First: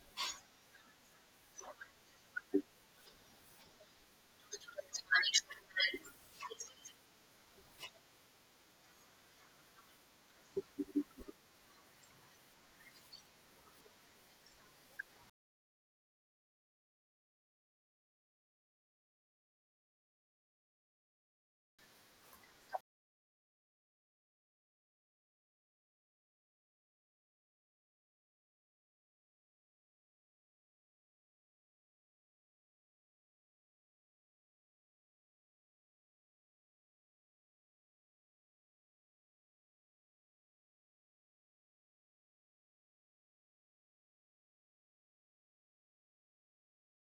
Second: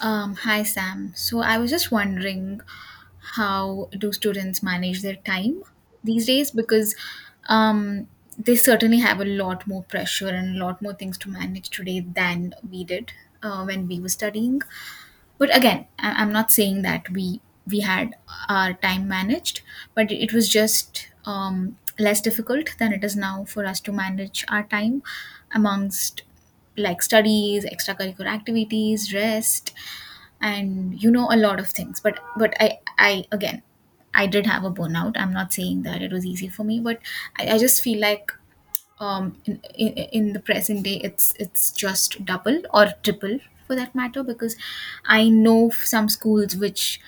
Hi, Sam. So I was just wondering, how do students manage their time these days? Because um, they certainly have a lot more pressure and a lot more things to manage today than we did, when we were studying. But again, I'm not saying that we had our time managed, but it was just less difficult than it is now for us to manage our time amongst, like, studies, extracurricular activities, rest, and, you know, a lot of things. But I again, I did have a burnout. I'm not saying that it was easy for me, but I just feel like in the present day it's just double or triple, for that matter. Because I know some schools which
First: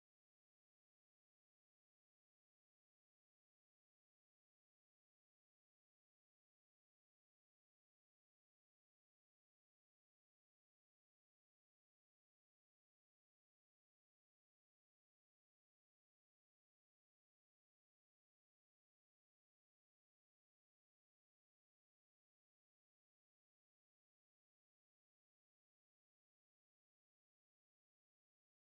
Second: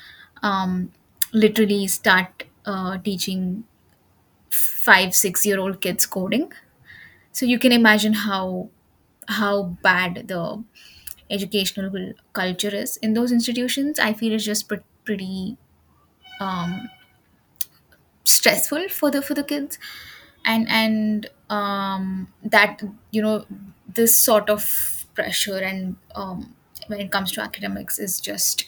um, literally start teaching 5 6 year old kids coding, so you can imagine how bad the culture is in those institutions. I feel it's just pretty um, stressful for the kids. And that, you know, this sort of pressure, and when it comes to academics, is just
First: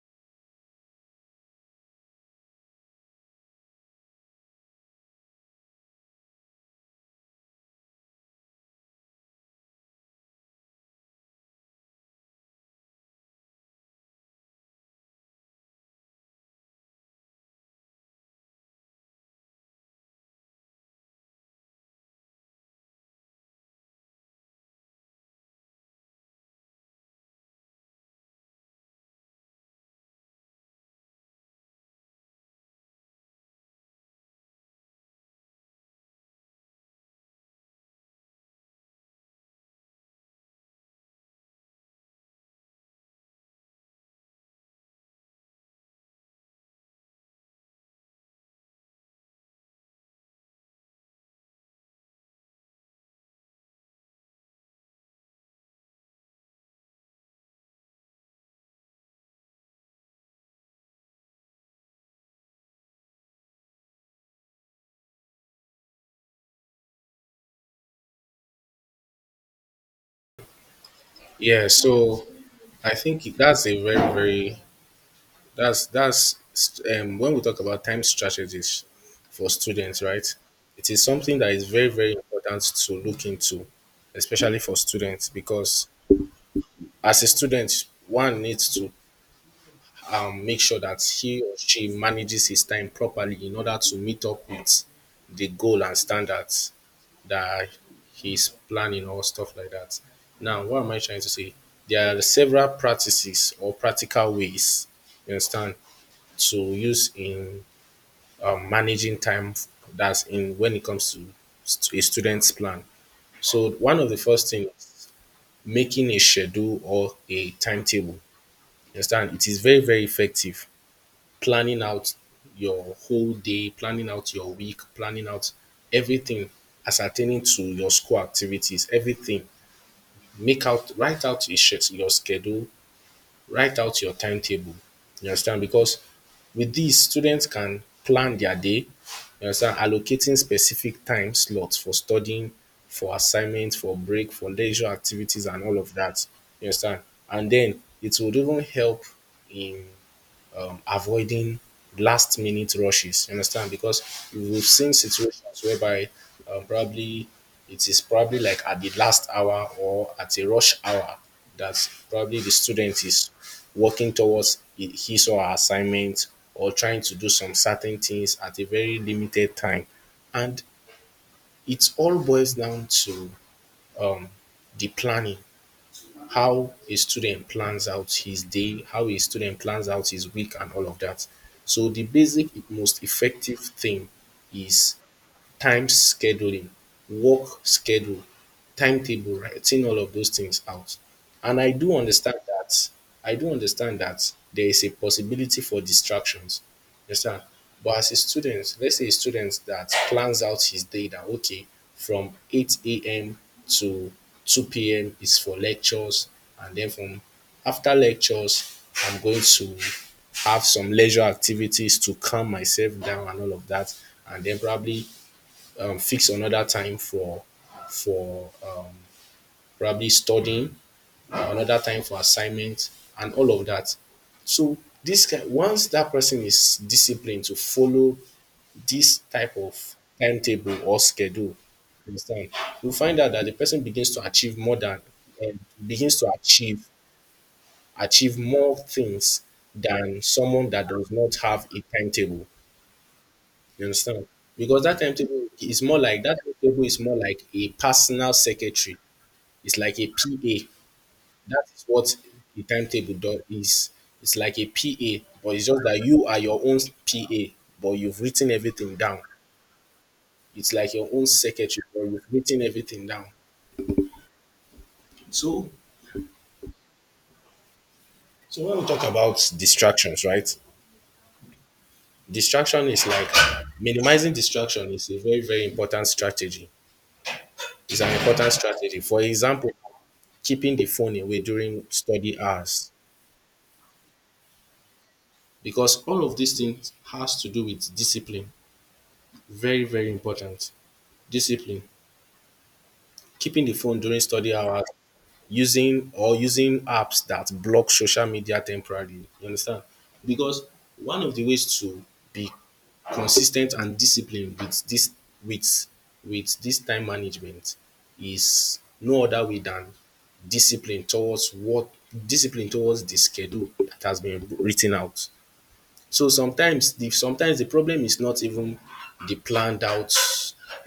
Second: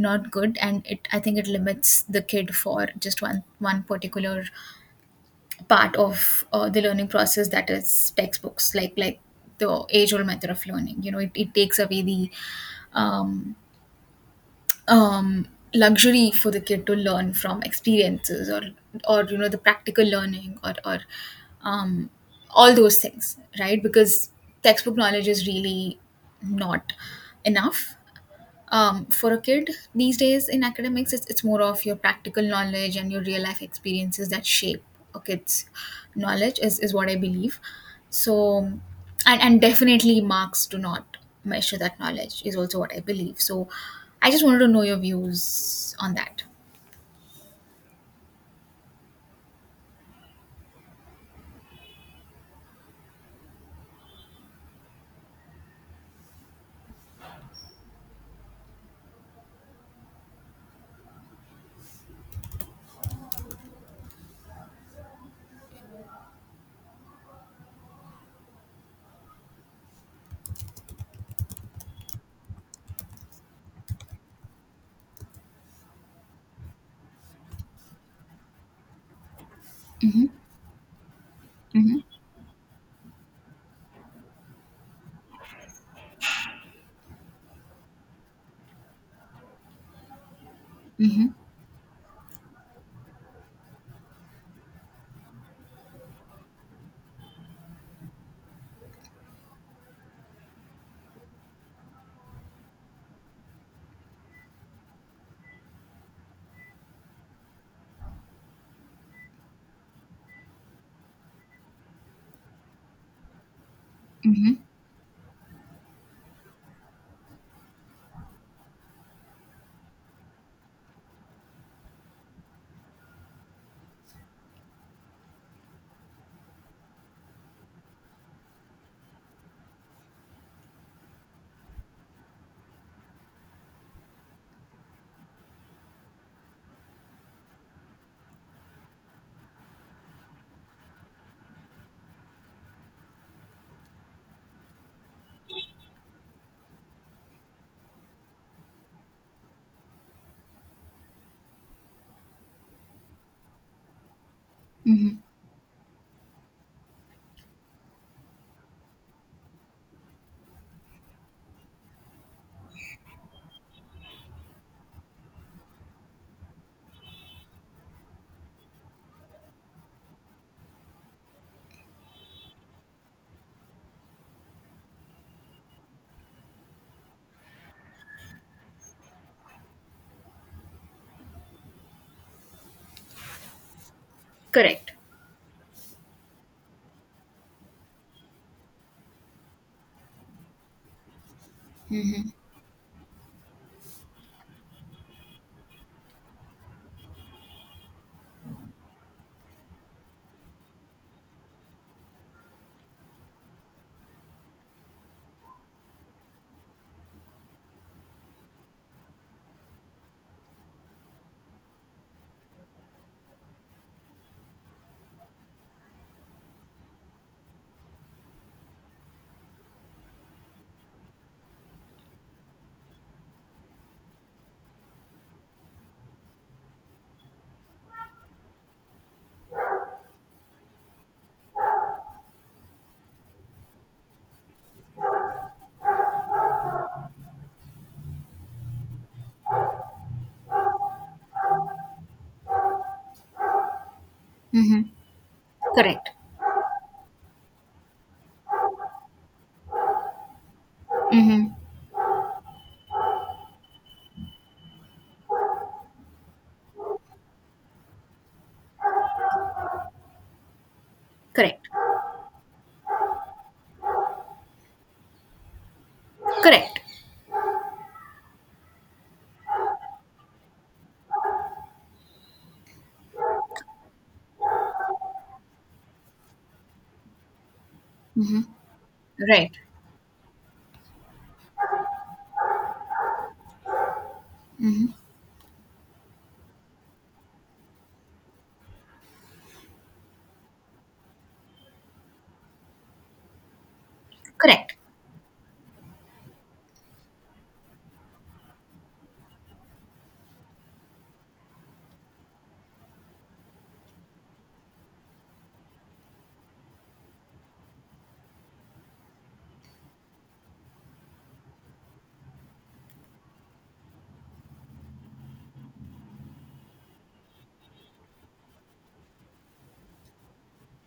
not good. And it I think it limits the kid for just one particular part of the learning process, that is, textbooks, like the age old method of learning. It takes away the um, um, luxury for the kid to learn from experiences, or the practical learning, or um, all those things, right? Because textbook knowledge is really not enough for a kid these days. In academics, it's more of your practical knowledge and your real life experiences that shape a kid's knowledge, is what I believe. So, and definitely, marks do not measure that knowledge, is also what I believe. So I just wanted to know your views on that. Yeah, so I think that's a very, very that's when we talk about time strategies for students, right? It is something that is very, very important to look into, especially for students, because as a student, one needs to make sure that Mm-hmm. he or she manages his time properly in order to meet up with the goal and standards that he's planning or stuff like that. Now, what am I trying to say? There are several practices or practical ways, you understand, to use in managing time that's in when it comes to a student's plan. So, one of the first Mm-hmm. things, making a schedule or a timetable, you understand, it is very, very effective. Planning out your whole day, planning out your week, planning out everything ascertaining to your school activities, everything make out, write out your schedule, write out your timetable. You understand? Because with this, students can plan their day. You understand? Allocating specific time slots for studying, for assignment, for break, for leisure activities and all of that. You understand? And then it would even help in avoiding last minute rushes. You understand? Because we've seen Mm-hmm. situations whereby probably it is probably like at the last hour or at a rush hour that probably the student is working towards his or her assignment or trying to do some certain things at a very limited time. And it all boils down to um, the planning, how a student plans out his day, how a student plans out his week, and all of that. So the basic, most effective thing Correct. is time scheduling, work schedule, timetable, writing all of those things out. And I do understand that. I do understand that there is a possibility for distractions. You understand? But as a student, let's say a student that plans out his day that okay, from 8 a.m. to 2 p.m. is for lectures, and then from after lectures, I'm going to have some leisure activities to calm myself down and all of that. And then probably fix another time for for um, probably studying, another time for assignment, and all of that. So once that person is disciplined to follow this type of timetable or schedule, you understand, you find out that the person begins to achieve more than um, begins to achieve achieve more things than someone that does not have a timetable. You understand? Because Mm-hmm. Correct. That timetable is more like a personal secretary. It's like a PA. Mm-hmm. That is what the timetable is. It's like a PA, but it's just that you are your own PA, but you've written everything down. It's like your own Correct. secretary, but you've written everything down. So, Correct. so when we talk about distractions, right? Distraction is like Minimizing distraction is a very, very important strategy. It's an Mm-hmm. important strategy. For Right. example, keeping the phone away during study hours, Mm-hmm. because all of these things has to do with discipline, very very important, discipline, keeping the phone during study Correct. hours, using apps that block social media temporarily, you understand. Because one of the ways to be consistent and disciplined with this, with with this time management, is no other way than discipline towards what, discipline towards the schedule that has been written out. So sometimes the problem is not even the planned out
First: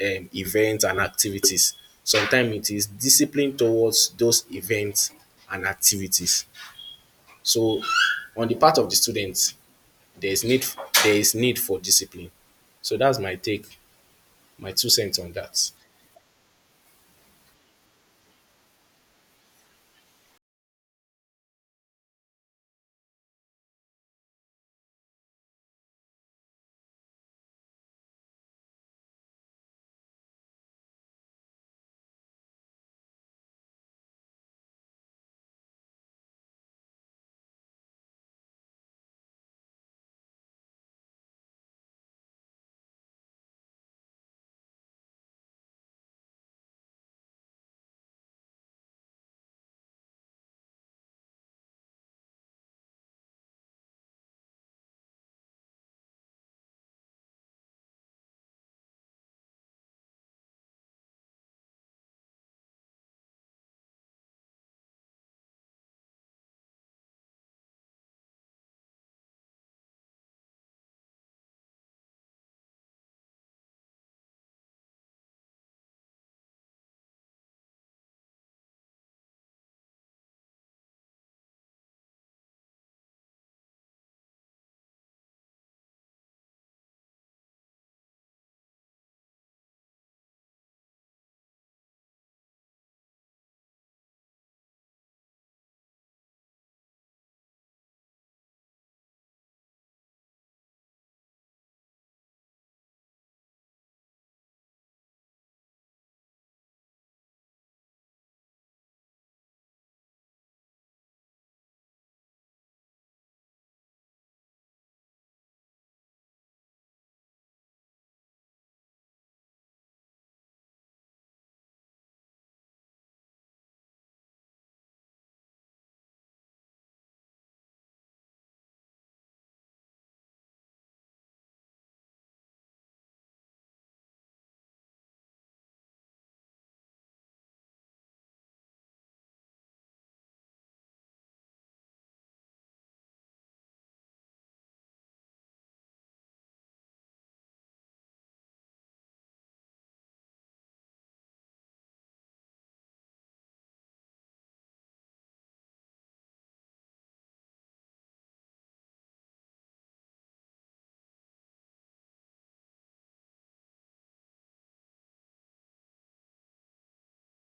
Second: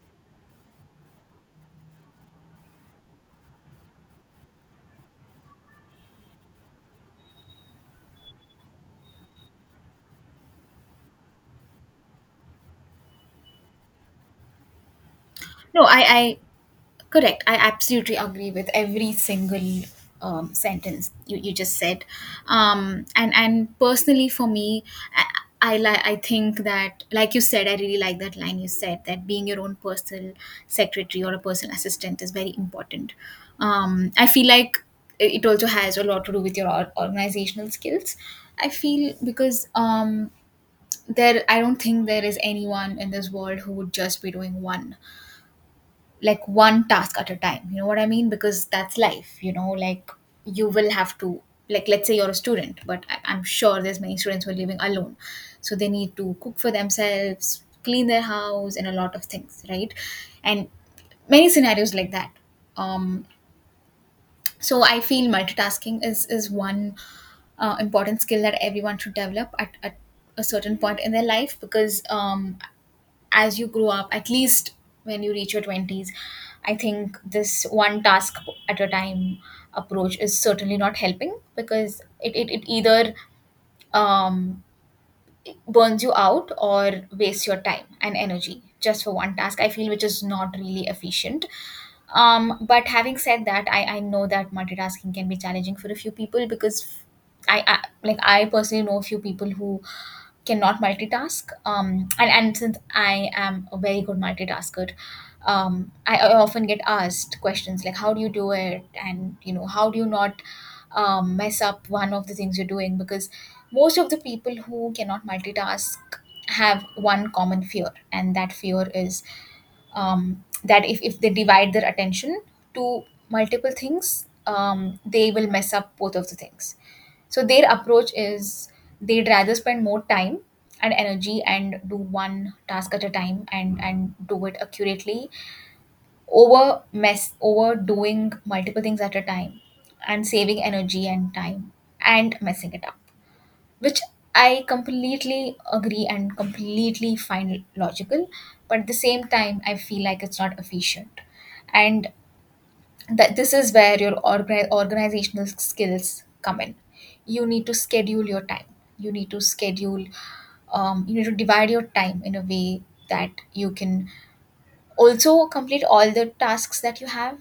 events and activities. Sometimes it is discipline towards those events and activities. So on the part of the students, there is need there is need for discipline. So that's my take, my two cents on that. No i i Correct. I absolutely agree with every single sentence you just said. And personally for me, I, I think that, like you said, I really like that line you said, that being your own personal secretary or a personal assistant is very important. I feel like it also has a lot to do with your organizational skills. I feel, because there I don't think there is anyone in this world who would just be doing one like one task at a time, you know what I mean, because that's life. Like, you will have to, like, let's say you're a student, but I'm sure there's many students who are living alone, so they need to cook for themselves, clean their house, and a lot of things, right? And many scenarios like that. um so I feel multitasking is one important skill that everyone should develop at a certain point in their life, because as you grow up, at least when you reach your 20s, I think this one task at a time approach is certainly not helping, because it either um, burns you out or wastes your time and energy just for one task, I feel, which is not really efficient. But having said that, I know that multitasking can be challenging for a few people, because I personally know a few people who cannot multitask. And since I am a very good multitasker, I often get asked questions like, how do you do it? And, you know, how do you not mess up one of the things you're doing? Because most of the people who cannot multitask have one common fear, and that fear is that if they divide their attention to multiple things, they will mess up both of the things. So their approach is, they'd rather spend more time and energy and do one task at a time, and do it accurately, over mess over doing multiple things at a time and saving energy and time and messing it up, which I completely agree and completely find logical. But at the same time, I feel like it's not efficient. And that this is where your organizational skills come in. You need to schedule your time. You need to schedule. You need to divide your time in a way that you can also complete all the tasks that you have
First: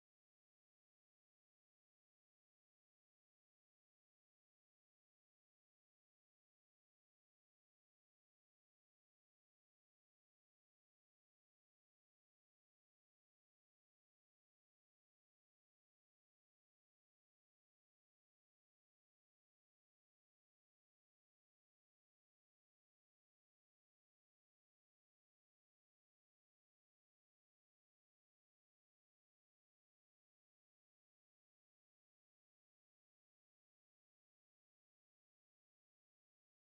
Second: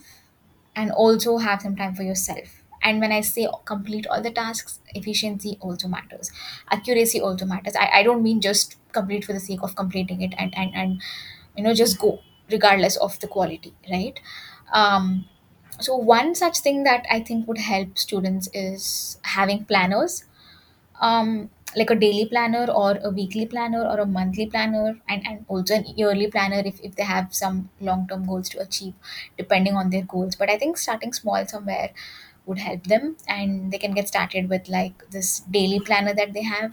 and also have some time for yourself. And when I say complete all the tasks, efficiency also matters. Accuracy also matters. I don't mean just complete for the sake of completing it, and just go, regardless of the quality, right? Um, so one such thing that I think would help students is having planners, um like a daily planner or a weekly planner or a monthly planner, and also an yearly planner, if they have some long-term goals to achieve, depending on their goals. But I think starting small somewhere would help them, and they can get started with, like, this daily planner that they have.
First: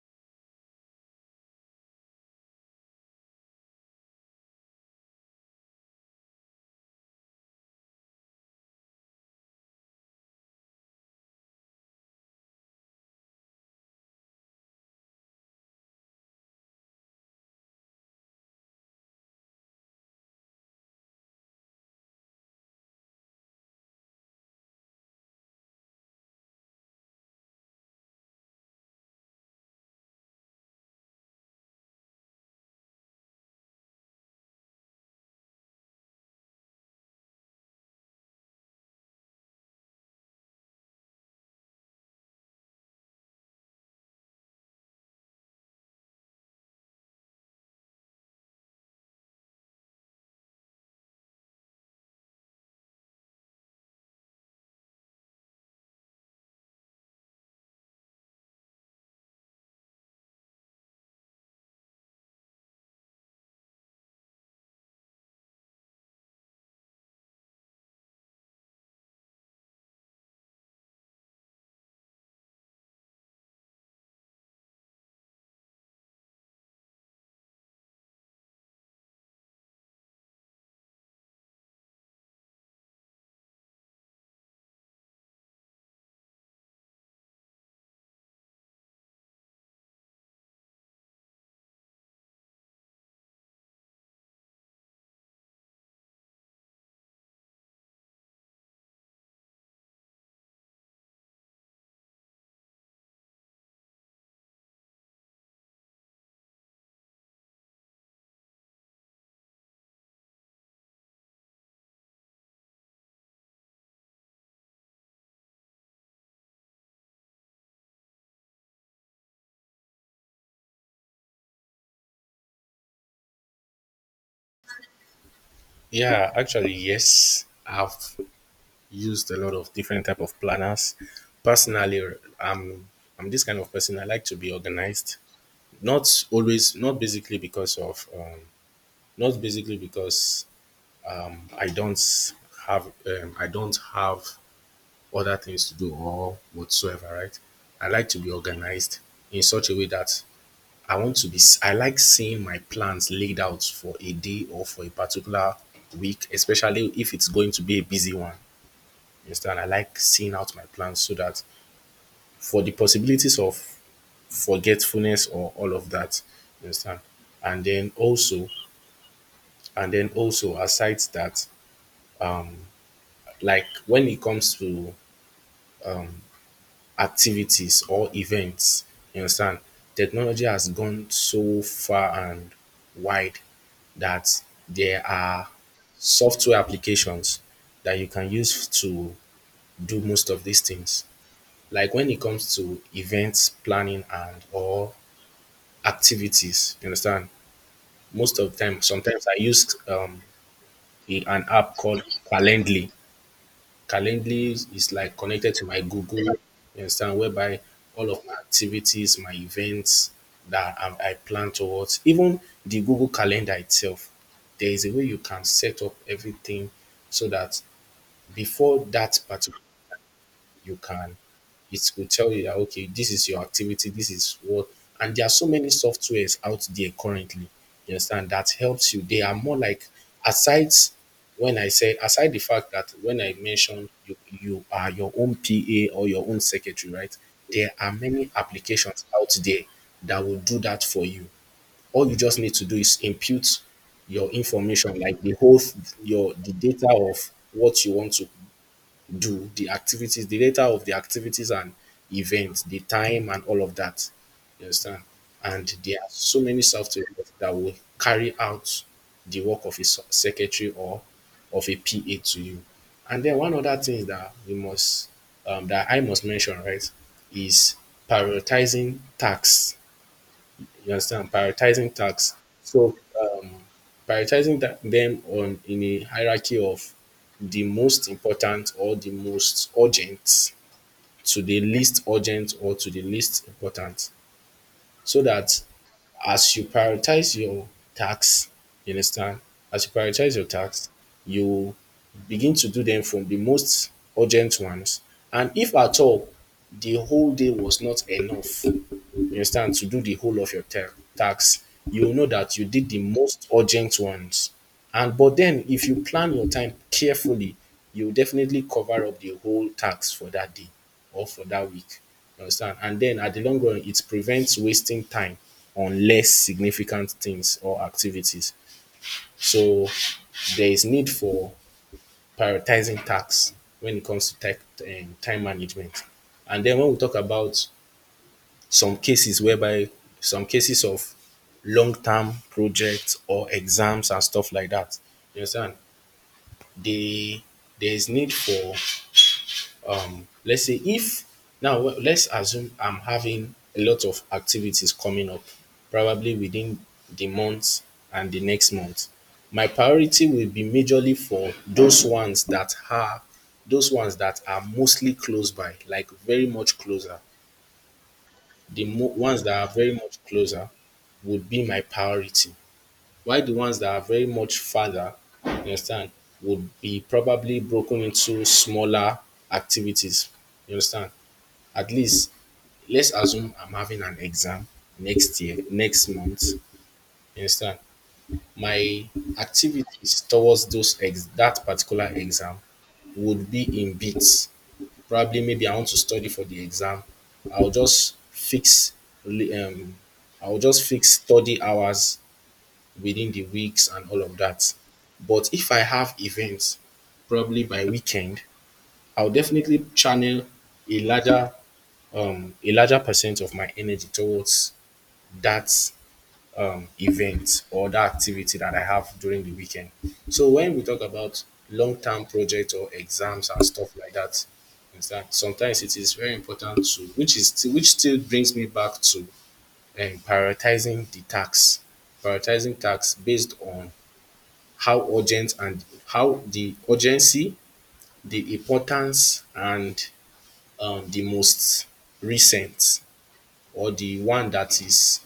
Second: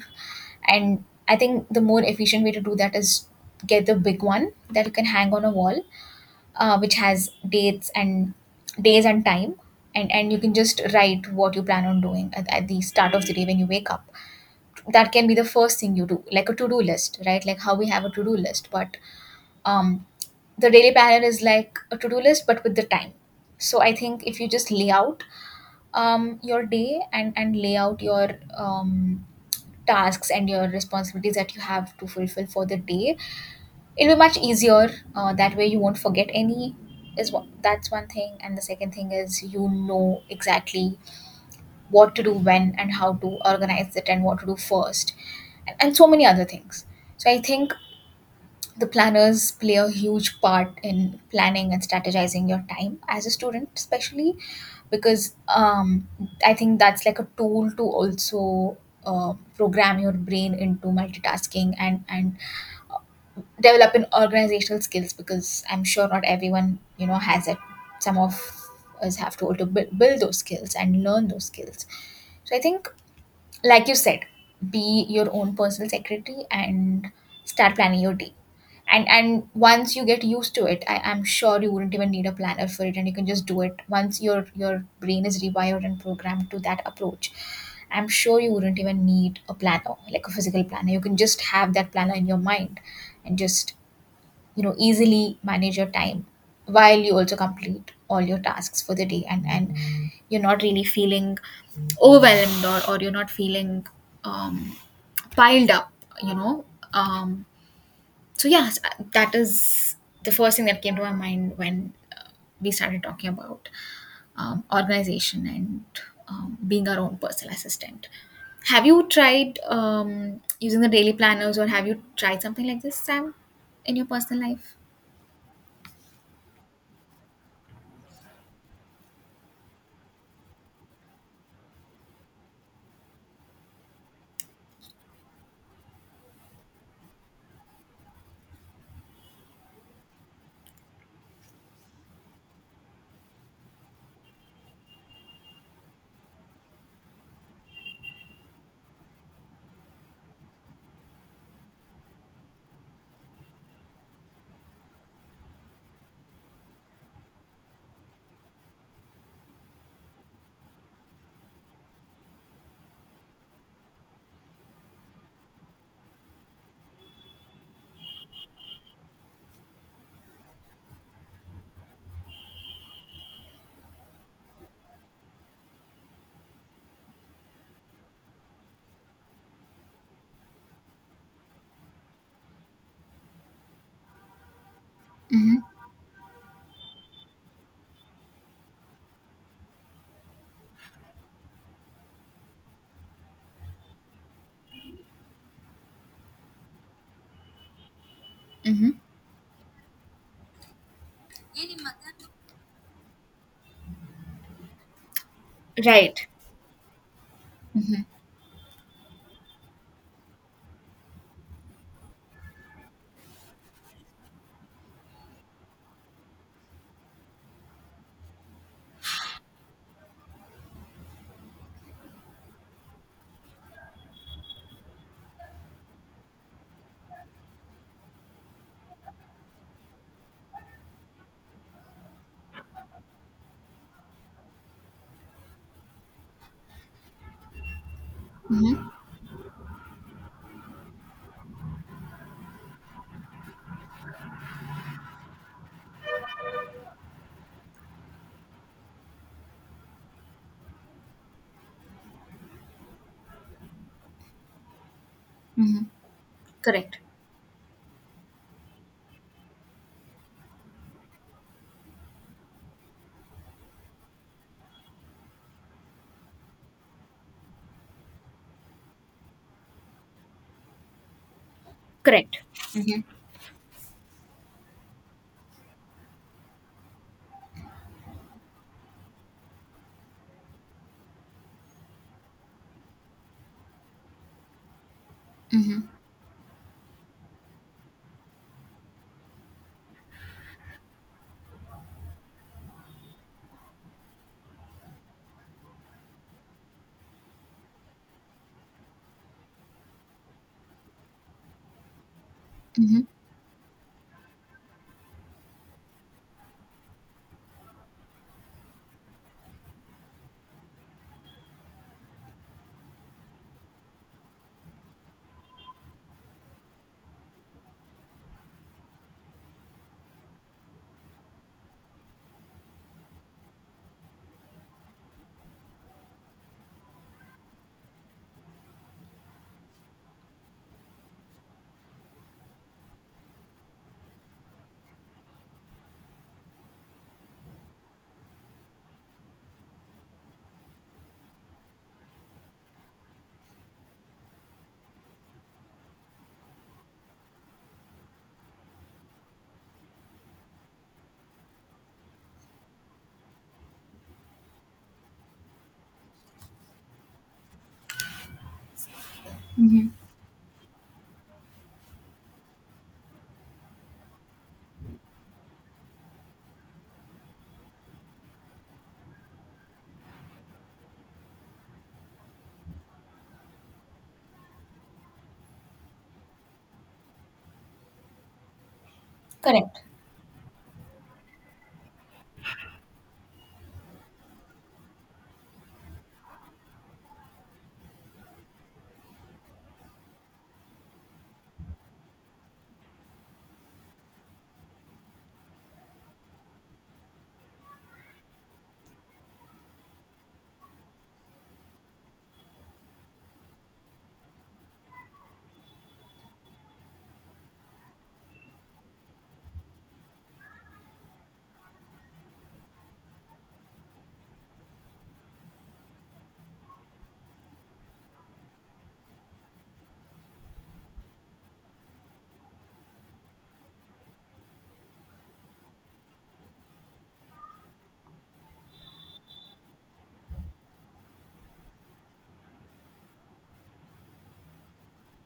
And I think the more efficient way to do that is, get the big one that you can hang on a wall, which has dates and days and time. And you can just write what you plan on doing at the start of the day when you wake up. That can be the first thing you do, like a to-do list, right? Like how we have a to-do list, but um the daily planner is like a to-do list but with the time. So I think if you just lay out your day, and lay out your um tasks and your responsibilities that you have to fulfill for the day, it'll be much easier. That way you won't forget any. Is what, that's one thing. And the second thing is, you know exactly what to do when, and how to organize it, and what to do first, and so many other things. So I think the planners play a huge part in planning and strategizing your time as a student, especially because I think that's like a tool to also program your brain into multitasking, and develop in organizational skills, because I'm sure not everyone, has it. Some of us have to also build those skills and learn those skills. So I think, like you said, be your own personal secretary and start planning your day. And once you get used to it, I'm sure you wouldn't even need a planner for it, and you can just do it once your brain is rewired and programmed to that approach. I'm sure you wouldn't even need a planner, like a physical planner. You can just have that planner in your mind, and just, you know, easily manage your time while you also complete all your tasks for the day. And you're not really feeling overwhelmed, or you're not feeling um piled up you know um so yeah, that is the first thing that came to my mind when we started talking about organization, and being our own personal assistant. Have you tried using the daily planners, or have you tried something like this, Sam, in your personal life? Yeah, actually, yes, I've used a lot of different type of planners. Personally, I'm I'm this kind of person. I like to be organized. Not always, not basically because of not basically because I don't have I don't have other things to do or whatsoever, right? I like to be organized in such a way that I want to I like seeing my plans laid out for a day or for a particular week, especially if it's going to be a busy one. You understand? I like seeing out my plans so that for the possibilities of forgetfulness or all of that. You understand? and then also And then also, aside that, like when it comes to activities or events, you understand, technology has gone so far and wide that there are Mhm. software applications that you can use to do most of these things. Like when it comes to events planning and or activities, you understand, most of the time, Mm-hmm. sometimes I use an app called Calendly. Calendly is like connected to my Google, Right. you understand, whereby Mm-hmm. all of my activities, my events that I plan towards, even the Google Calendar itself, there is a way you can set up everything so that before that particular, you can, it will tell you that okay this is your activity, this is what. And there are so many softwares out there currently, you understand, that helps you. They are more like, aside, when I said aside the fact that when I mentioned, you are your own PA or your own secretary, right? There are many Mm-hmm. applications out there that will do that for you. All you just need to do is input your information, like the whole, your the data of what you want to do, the activities, the data of the activities and events, the time and all of that. You understand? And Mm-hmm. there are so many Correct. software that will carry out the work of a secretary or of a PA to you. And then one other thing that we must that I must mention, right, is prioritizing tasks, you understand? Prioritizing tasks. Correct. So Mm-hmm. Prioritizing that, them on in a hierarchy of the most important or the most urgent to the least urgent or to the least important, so that Mm-hmm. as you prioritize your tasks, you understand? As you prioritize your tasks, you begin to do them from the most urgent ones. And if at all the whole day was not enough, you understand, to do the whole of your tax, you will know that you did the Mm-hmm. most urgent ones. And but then if you plan your time carefully, you will definitely cover up the whole tax for that day or for that week. You understand? And then at the long run, it prevents wasting time on less significant things or activities. So there is need for prioritizing tax when it comes to tech, time management. And then when we talk about some cases whereby some cases of long term projects or exams and stuff like that. You understand? They there is need for let's say if now let's assume I'm having a lot of activities coming up, probably within the month and the next month. My priority will be majorly for those ones that are mostly close by, like very much closer. The ones that are very Mm-hmm. much closer would be my priority, while the ones that are very much farther, you understand, would be probably broken into smaller activities. You understand? At least let's assume I'm having an exam next year, next month. You understand? My Correct. activities towards that particular exam would be in bits. Probably maybe I want to study for the exam. I'll just fix li- um, I'll just fix study hours within the weeks and all of that. But if I have events, probably by weekend, I'll definitely channel a larger a larger percent of my energy towards that event or that activity that I have during the weekend. So when we talk about long-term projects or exams and stuff like that, understand, sometimes it is very important to, which is still, which still brings me back to prioritizing the tasks, prioritizing tasks based on how urgent and how the urgency, the importance, and the most recent or the one that is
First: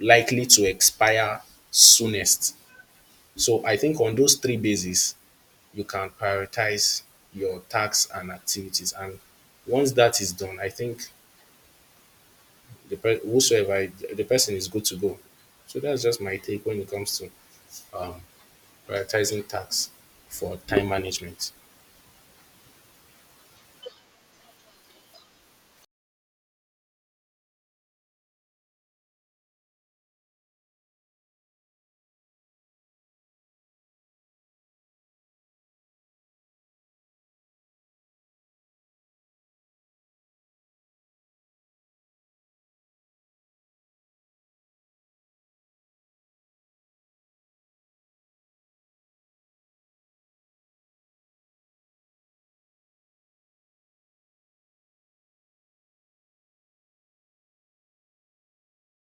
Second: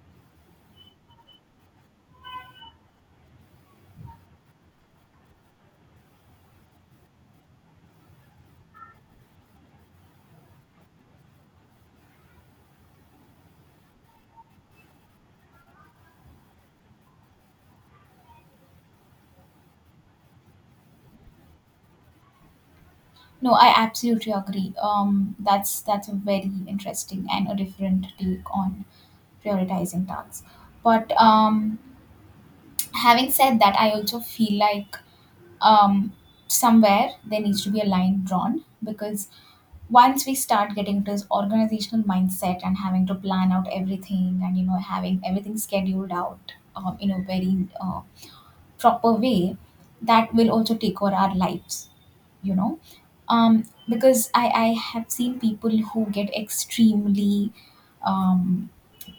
likely to expire soonest. So I think on those three bases, you can prioritize your tasks and activities. And once that is done, I think whosoever the person is good to go. So that's just my take when it comes to prioritizing tasks for time management. No, I absolutely agree. That's a very interesting and a different take on prioritizing tasks. But having said that, I also feel like um, somewhere there needs to be a line drawn. Because once we start getting into this organizational mindset, and having to plan out everything, and, you know, having everything scheduled out in a very proper way, that will also take over our lives, you know, um, because I have seen people who get extremely um,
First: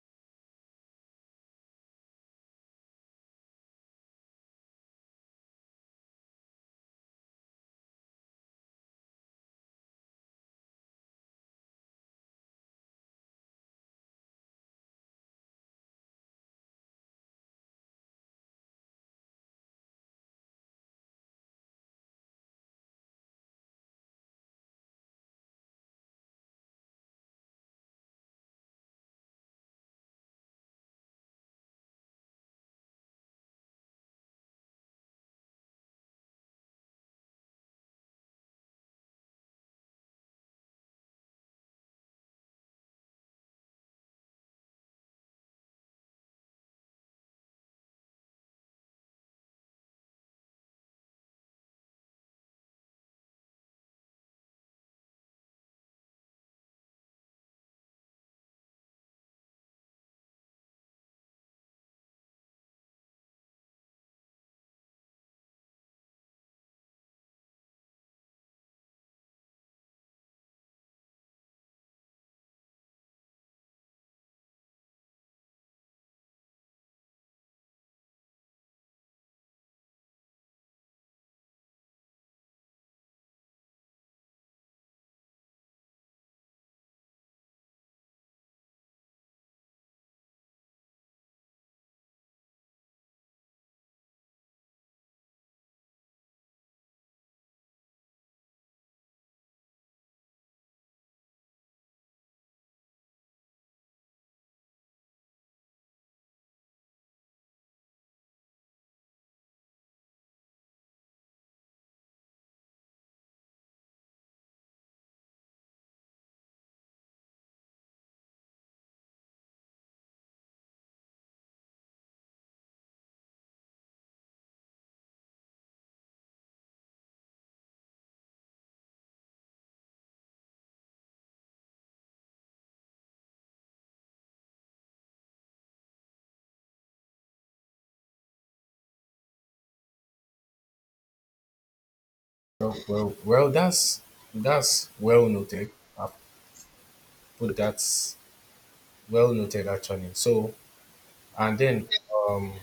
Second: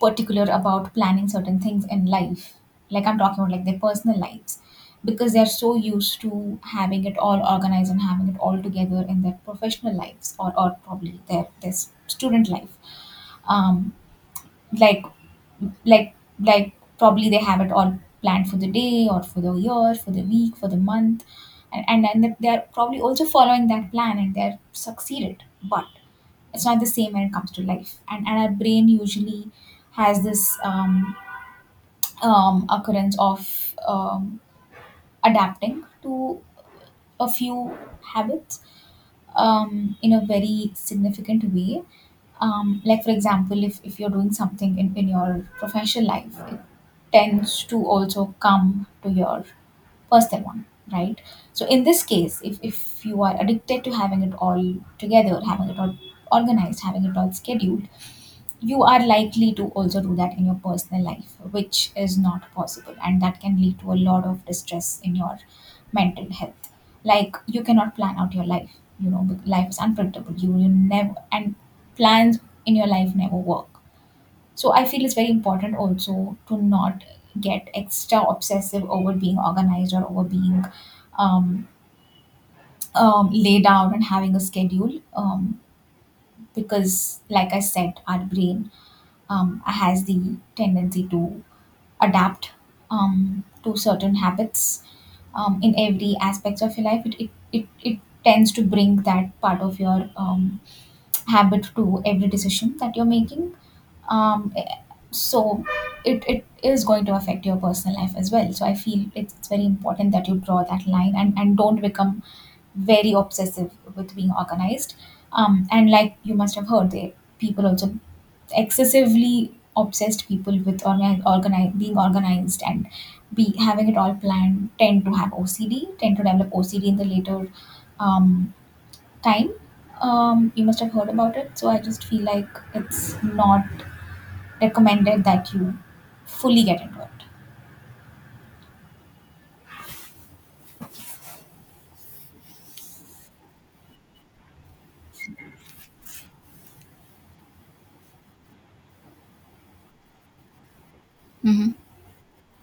particular about planning certain things in life, like I'm talking about, like, their personal lives, because they're so used to having it all organized and having it all together in their professional lives, or probably their student life. Um, like like like probably they have it all planned for the day or for the year, for the week, for the month. And that they are probably also following that plan and they're succeeded, but it's not the same when it comes to life. And our brain usually has this occurrence of adapting to a few habits in a very significant way. Like, for example, if you're doing something in your professional life, tends to also come to your personal one, right? So in this case, if you are addicted to having it all together, having it all organized, having it all scheduled, you are likely to also do that in your personal life, which is not possible. And that can lead to a lot of distress in your mental health. Like you cannot plan out your life, life is unpredictable. You will never, and plans in your life never work, so I feel it's very important also to not get extra obsessive over being organized or over being um, laid out and having a schedule, because, like I said, our brain has the tendency to adapt to certain habits in every aspects of your life. It tends to bring that part of your habit to every decision that you're making, um, eh, so it is going to affect your personal life as well, so I feel it's very important that you draw that line and don't become very obsessive with being organized, and like you must have heard they people also, excessively obsessed people with being organized and be having it all planned tend to have OCD, tend to develop OCD in the later um, time, you must have heard about it, so I just feel like it's not recommended that you fully get into it. Well, that's well noted. I've put that well noted actually. So, and Mm-hmm. then um,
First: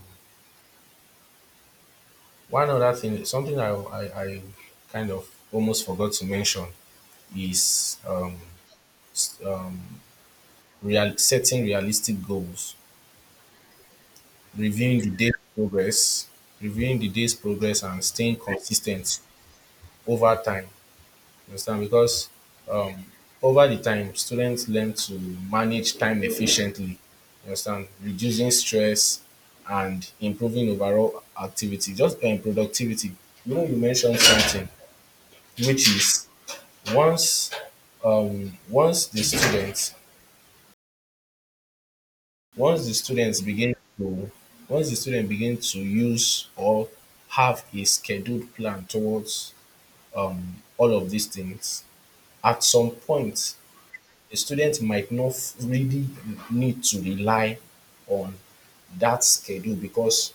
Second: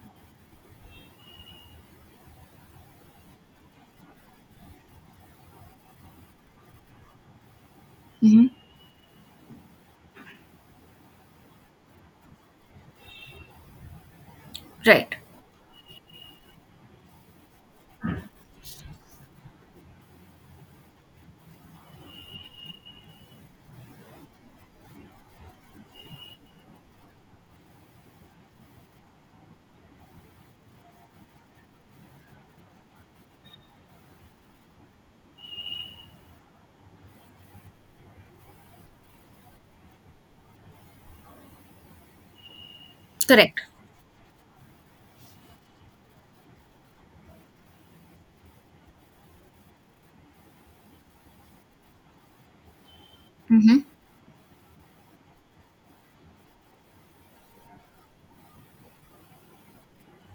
one other thing, something I kind of almost forgot to mention is Mm-hmm. um, setting realistic goals, reviewing the Right. day's progress, reviewing the day's progress, and staying consistent over time. You understand? Because um, over the time, students learn to manage time efficiently. You understand? Reducing stress and improving overall activity, just productivity. You know, you mentioned something, which is once um, once the students Once the students Correct. begin to once the student begin to use or have a scheduled plan towards all of these things, at some point Mm-hmm. a student might not really need to rely on that schedule because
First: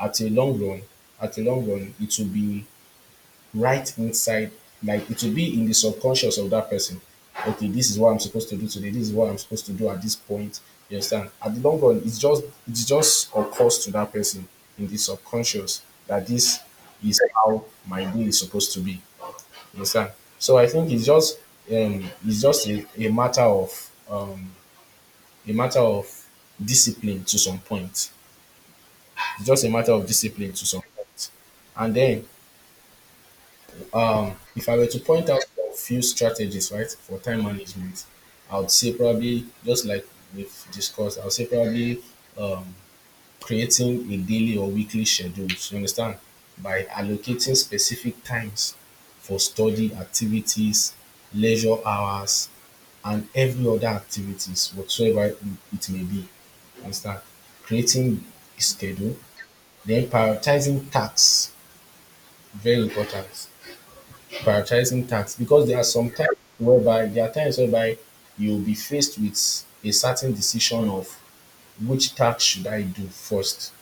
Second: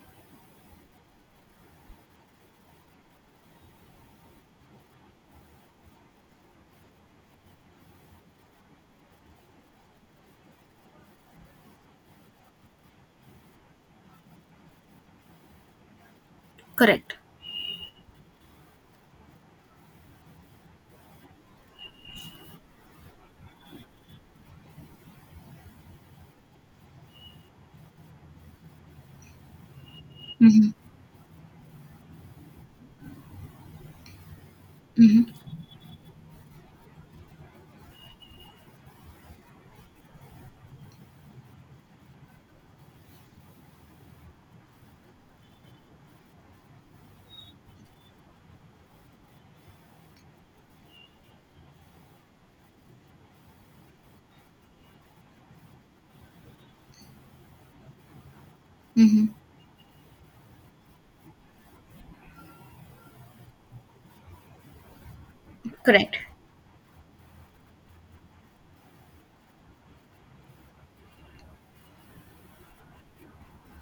at a long run, at a long run, it will be right inside, like it will be in the subconscious of that person. Okay, this is what I'm supposed to do today. This is what I'm supposed to do at this point. You understand? At the long run, it's just occurs to that person in the subconscious that this Correct. is how my day is supposed to be. You understand? So I think it's just a matter of a matter of discipline to some point. It's just a matter of discipline to Mm-hmm. some point. And then if I were to point Mm-hmm. out a few strategies, right, for time management, I would say probably just like we've discussed, I would say probably um, creating a daily or weekly schedules. You understand? By allocating specific times for study activities, leisure hours, and every other activities whatsoever it may be. You understand? Creating a schedule, Mm-hmm. then prioritizing tasks, very important prioritizing tasks because Correct. There are times whereby you'll be faced with a certain decision of which task should I do first.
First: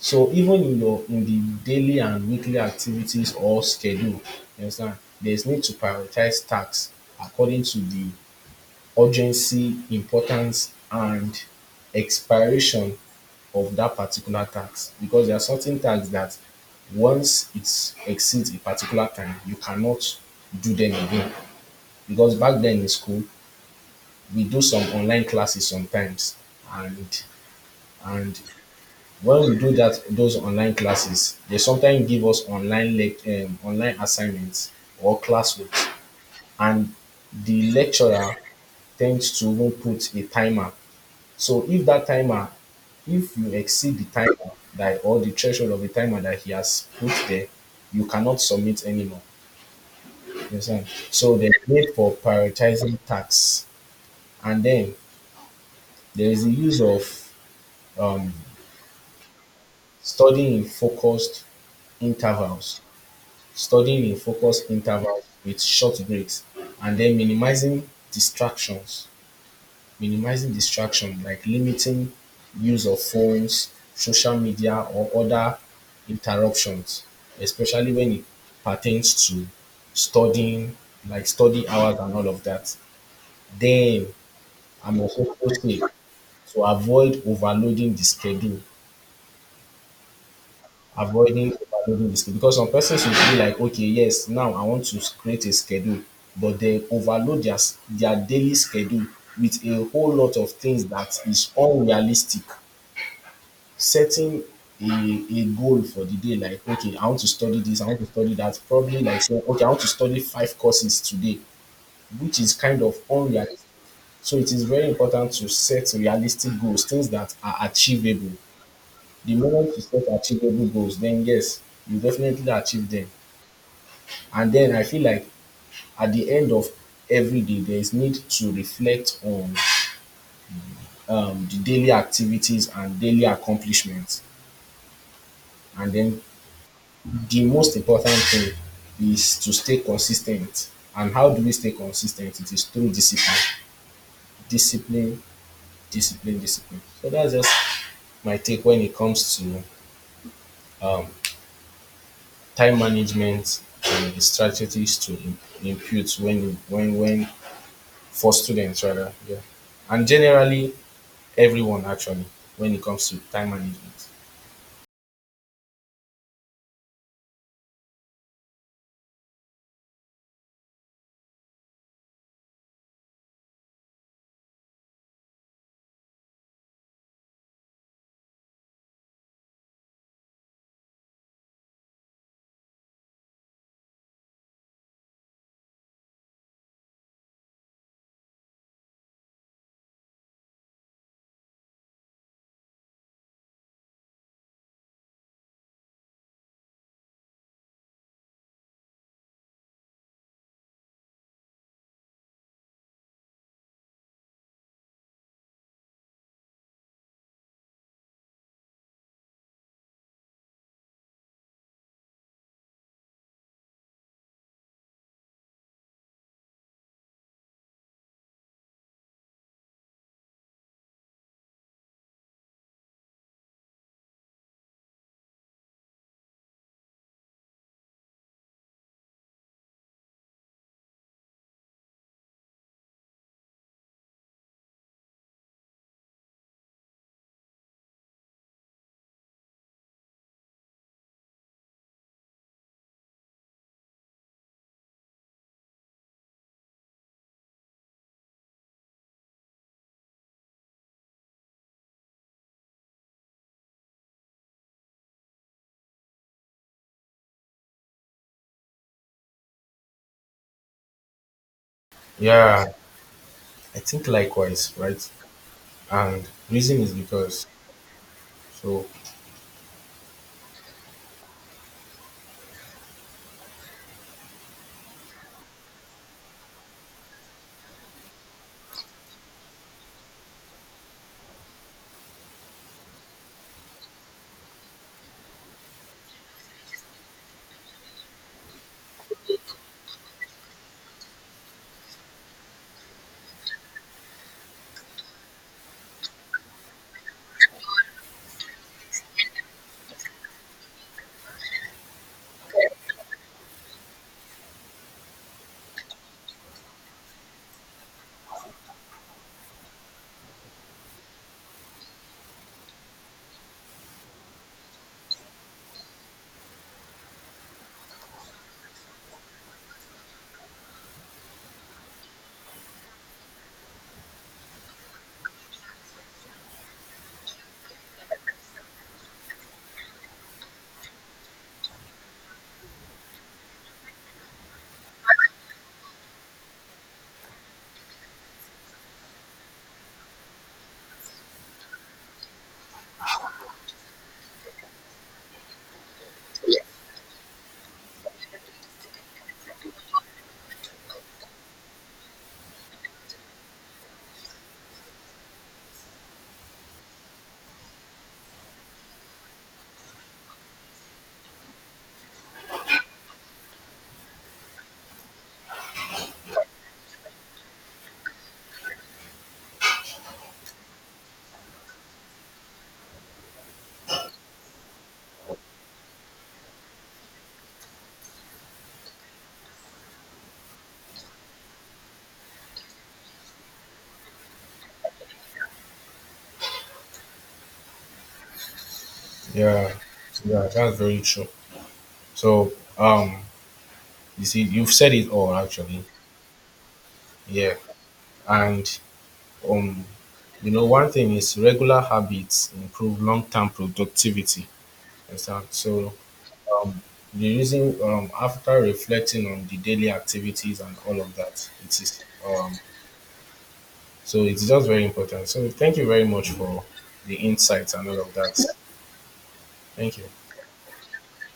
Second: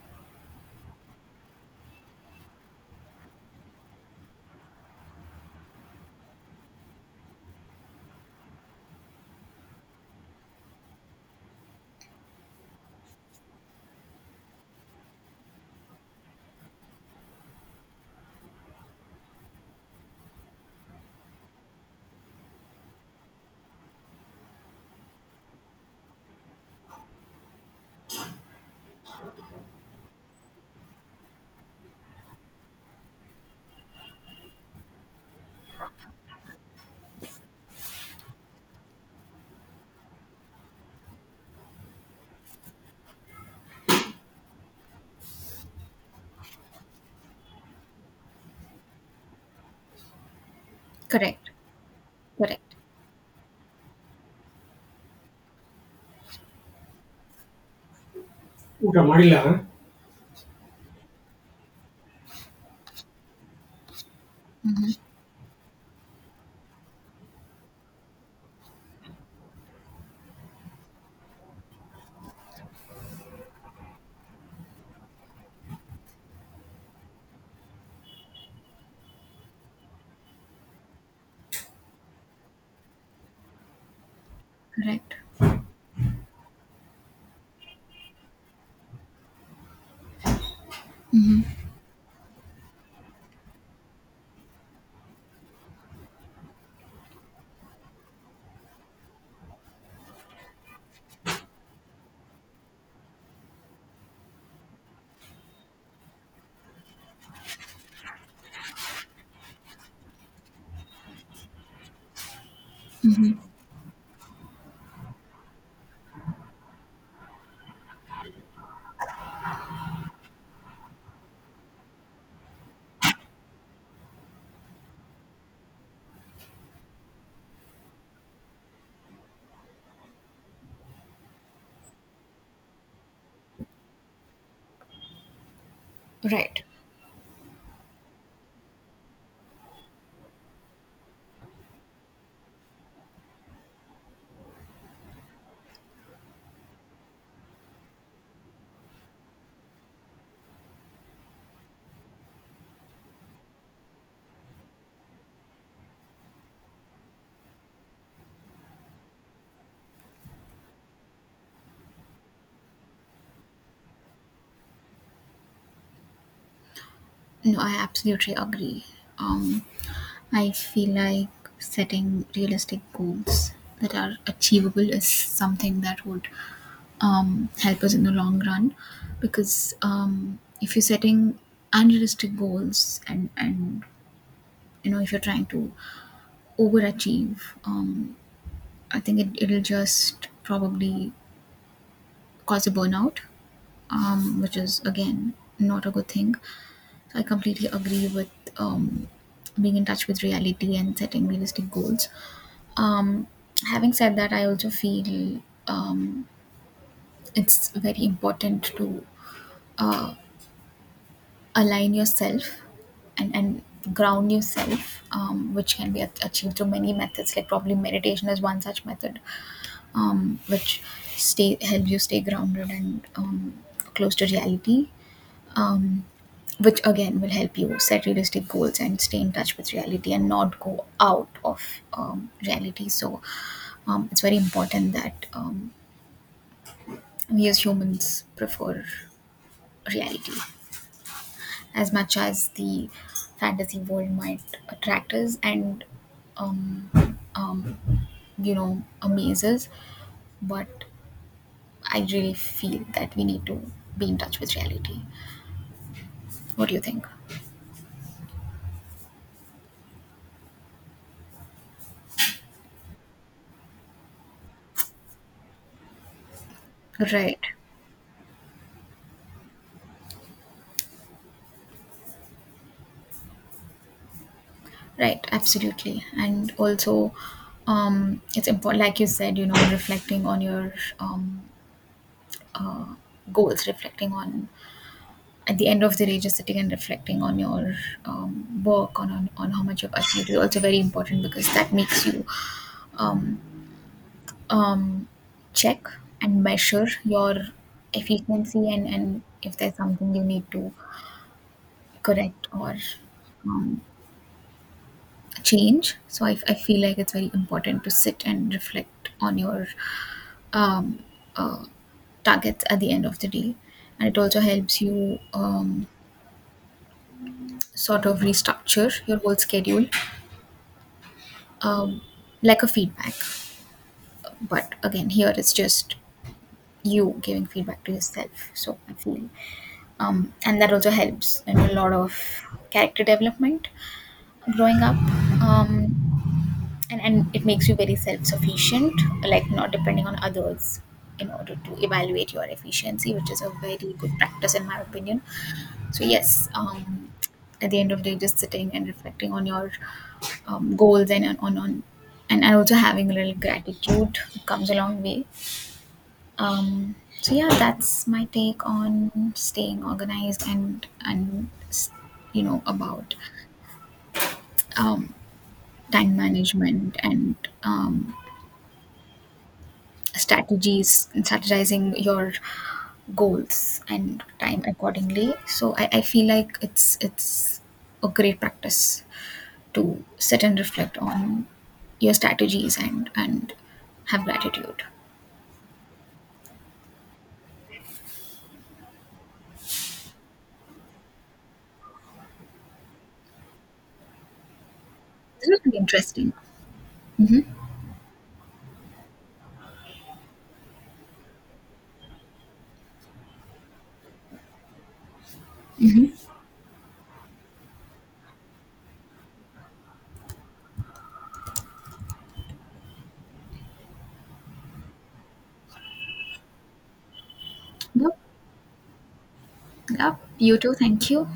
So even in your in the daily and weekly activities or schedule, you understand, there's need to prioritize tasks according to the urgency, importance, and expiration of that particular tax because there are certain tax that once it exceeds a particular time, you cannot do them again. Because back then in school, we do some online classes sometimes, and and when we do that those online classes, they sometimes give us online assignments or classwork, and the lecturer tends to even put a timer. So if that timer, if you exceed the timer that or the threshold of the timer that he has put there, you cannot submit anymore. You understand? So Correct. there's need for Correct. prioritizing tasks, and then there is the use of um, ಊಟ ಮಾಡಿಲ್ಲ studying in focused intervals, studying in focused intervals with short breaks, and then minimizing distractions. Minimizing distraction like limiting use of phones, social media, or other interruptions, especially when it pertains to studying, like study hours and all of that. Then I'm Correct. also say to avoid overloading the schedule, avoiding overloading the schedule. Because some persons will be like, okay, yes, now I want to create a schedule, but they overload their daily schedule with a whole lot of things that is unrealistic, setting a, a goal for the day, like, okay, I want to study this, I want to study that. Probably like saying, okay, I want to study five courses today, which is kind of unrealistic. So it is very important to set realistic goals, things that are achievable. The moment you set achievable goals, then yes, you definitely achieve them. And then I feel like at the end of every day, there is need to reflect on the daily activities and daily accomplishments, and then Right. the most important thing is to stay consistent. And how do we stay consistent? It is through discipline. Discipline, discipline, discipline. So that's just my take when it comes to time management and the strategies to impute when for students rather. Yeah. And generally everyone actually when it comes to time management. No, I absolutely agree. Um, I feel like setting realistic goals that are achievable is something that would um, help us in the long run, because um, if you're setting unrealistic goals and if you're trying to overachieve, um, I think it'll just probably cause a burnout, which is again not a good thing, so I completely agree with um, being in touch with reality and setting realistic goals. Um, having said that, I also feel um, it's very important to uh, align yourself and ground yourself, which can be achieved through many methods, like probably meditation is one such method, which stay help you stay grounded and close to reality, um, which again will help you set realistic goals and stay in touch with reality and not go out of reality. So it's very important that we as humans prefer reality, as much as the fantasy world might attract us and um, um, amazes, but I really feel that we need to be in touch with reality. What do you think? Yeah, I think likewise, right? And reason is Right, because so right, absolutely. And also, it's important, like you said, reflecting on your um, goals, reflecting on, at the end of the day, just sitting and reflecting on your work, on how much you've achieved is also very important, because that makes you um, um, check and measure your efficiency, and if there's something you need to correct or um, change. So I feel like it's very important to sit and reflect on your um, uh, targets at the end of the day. And it also helps you sort of restructure your whole schedule, um, like a feedback. But again, here it's just you giving feedback to yourself. So I feel, and that also helps in a lot of character development growing up. Um, and it makes you very self-sufficient, like not depending on others in order to evaluate your efficiency, which is a very good practice in my opinion. So yes, at the end of the day, just sitting and reflecting on your goals, and on and also having a little gratitude comes a long way, um, so yeah, that's my take on staying organized and about um, time management and um, strategies strategizing your goals and time accordingly, so I feel like it's a great practice to sit and reflect on your strategies and have gratitude. yeah, yeah, that's very true. So um, you see, you've said it all This is really actually. interesting. Mm-hmm. Yeah, and um, you know, one thing is regular habits improve long-term productivity. Understand? So um, the reason after reflecting on the daily activities and all of that, it is so it's just very important. So thank you very much for the insights and all of Yep. that. Thank you. Yep, you too. Thank you.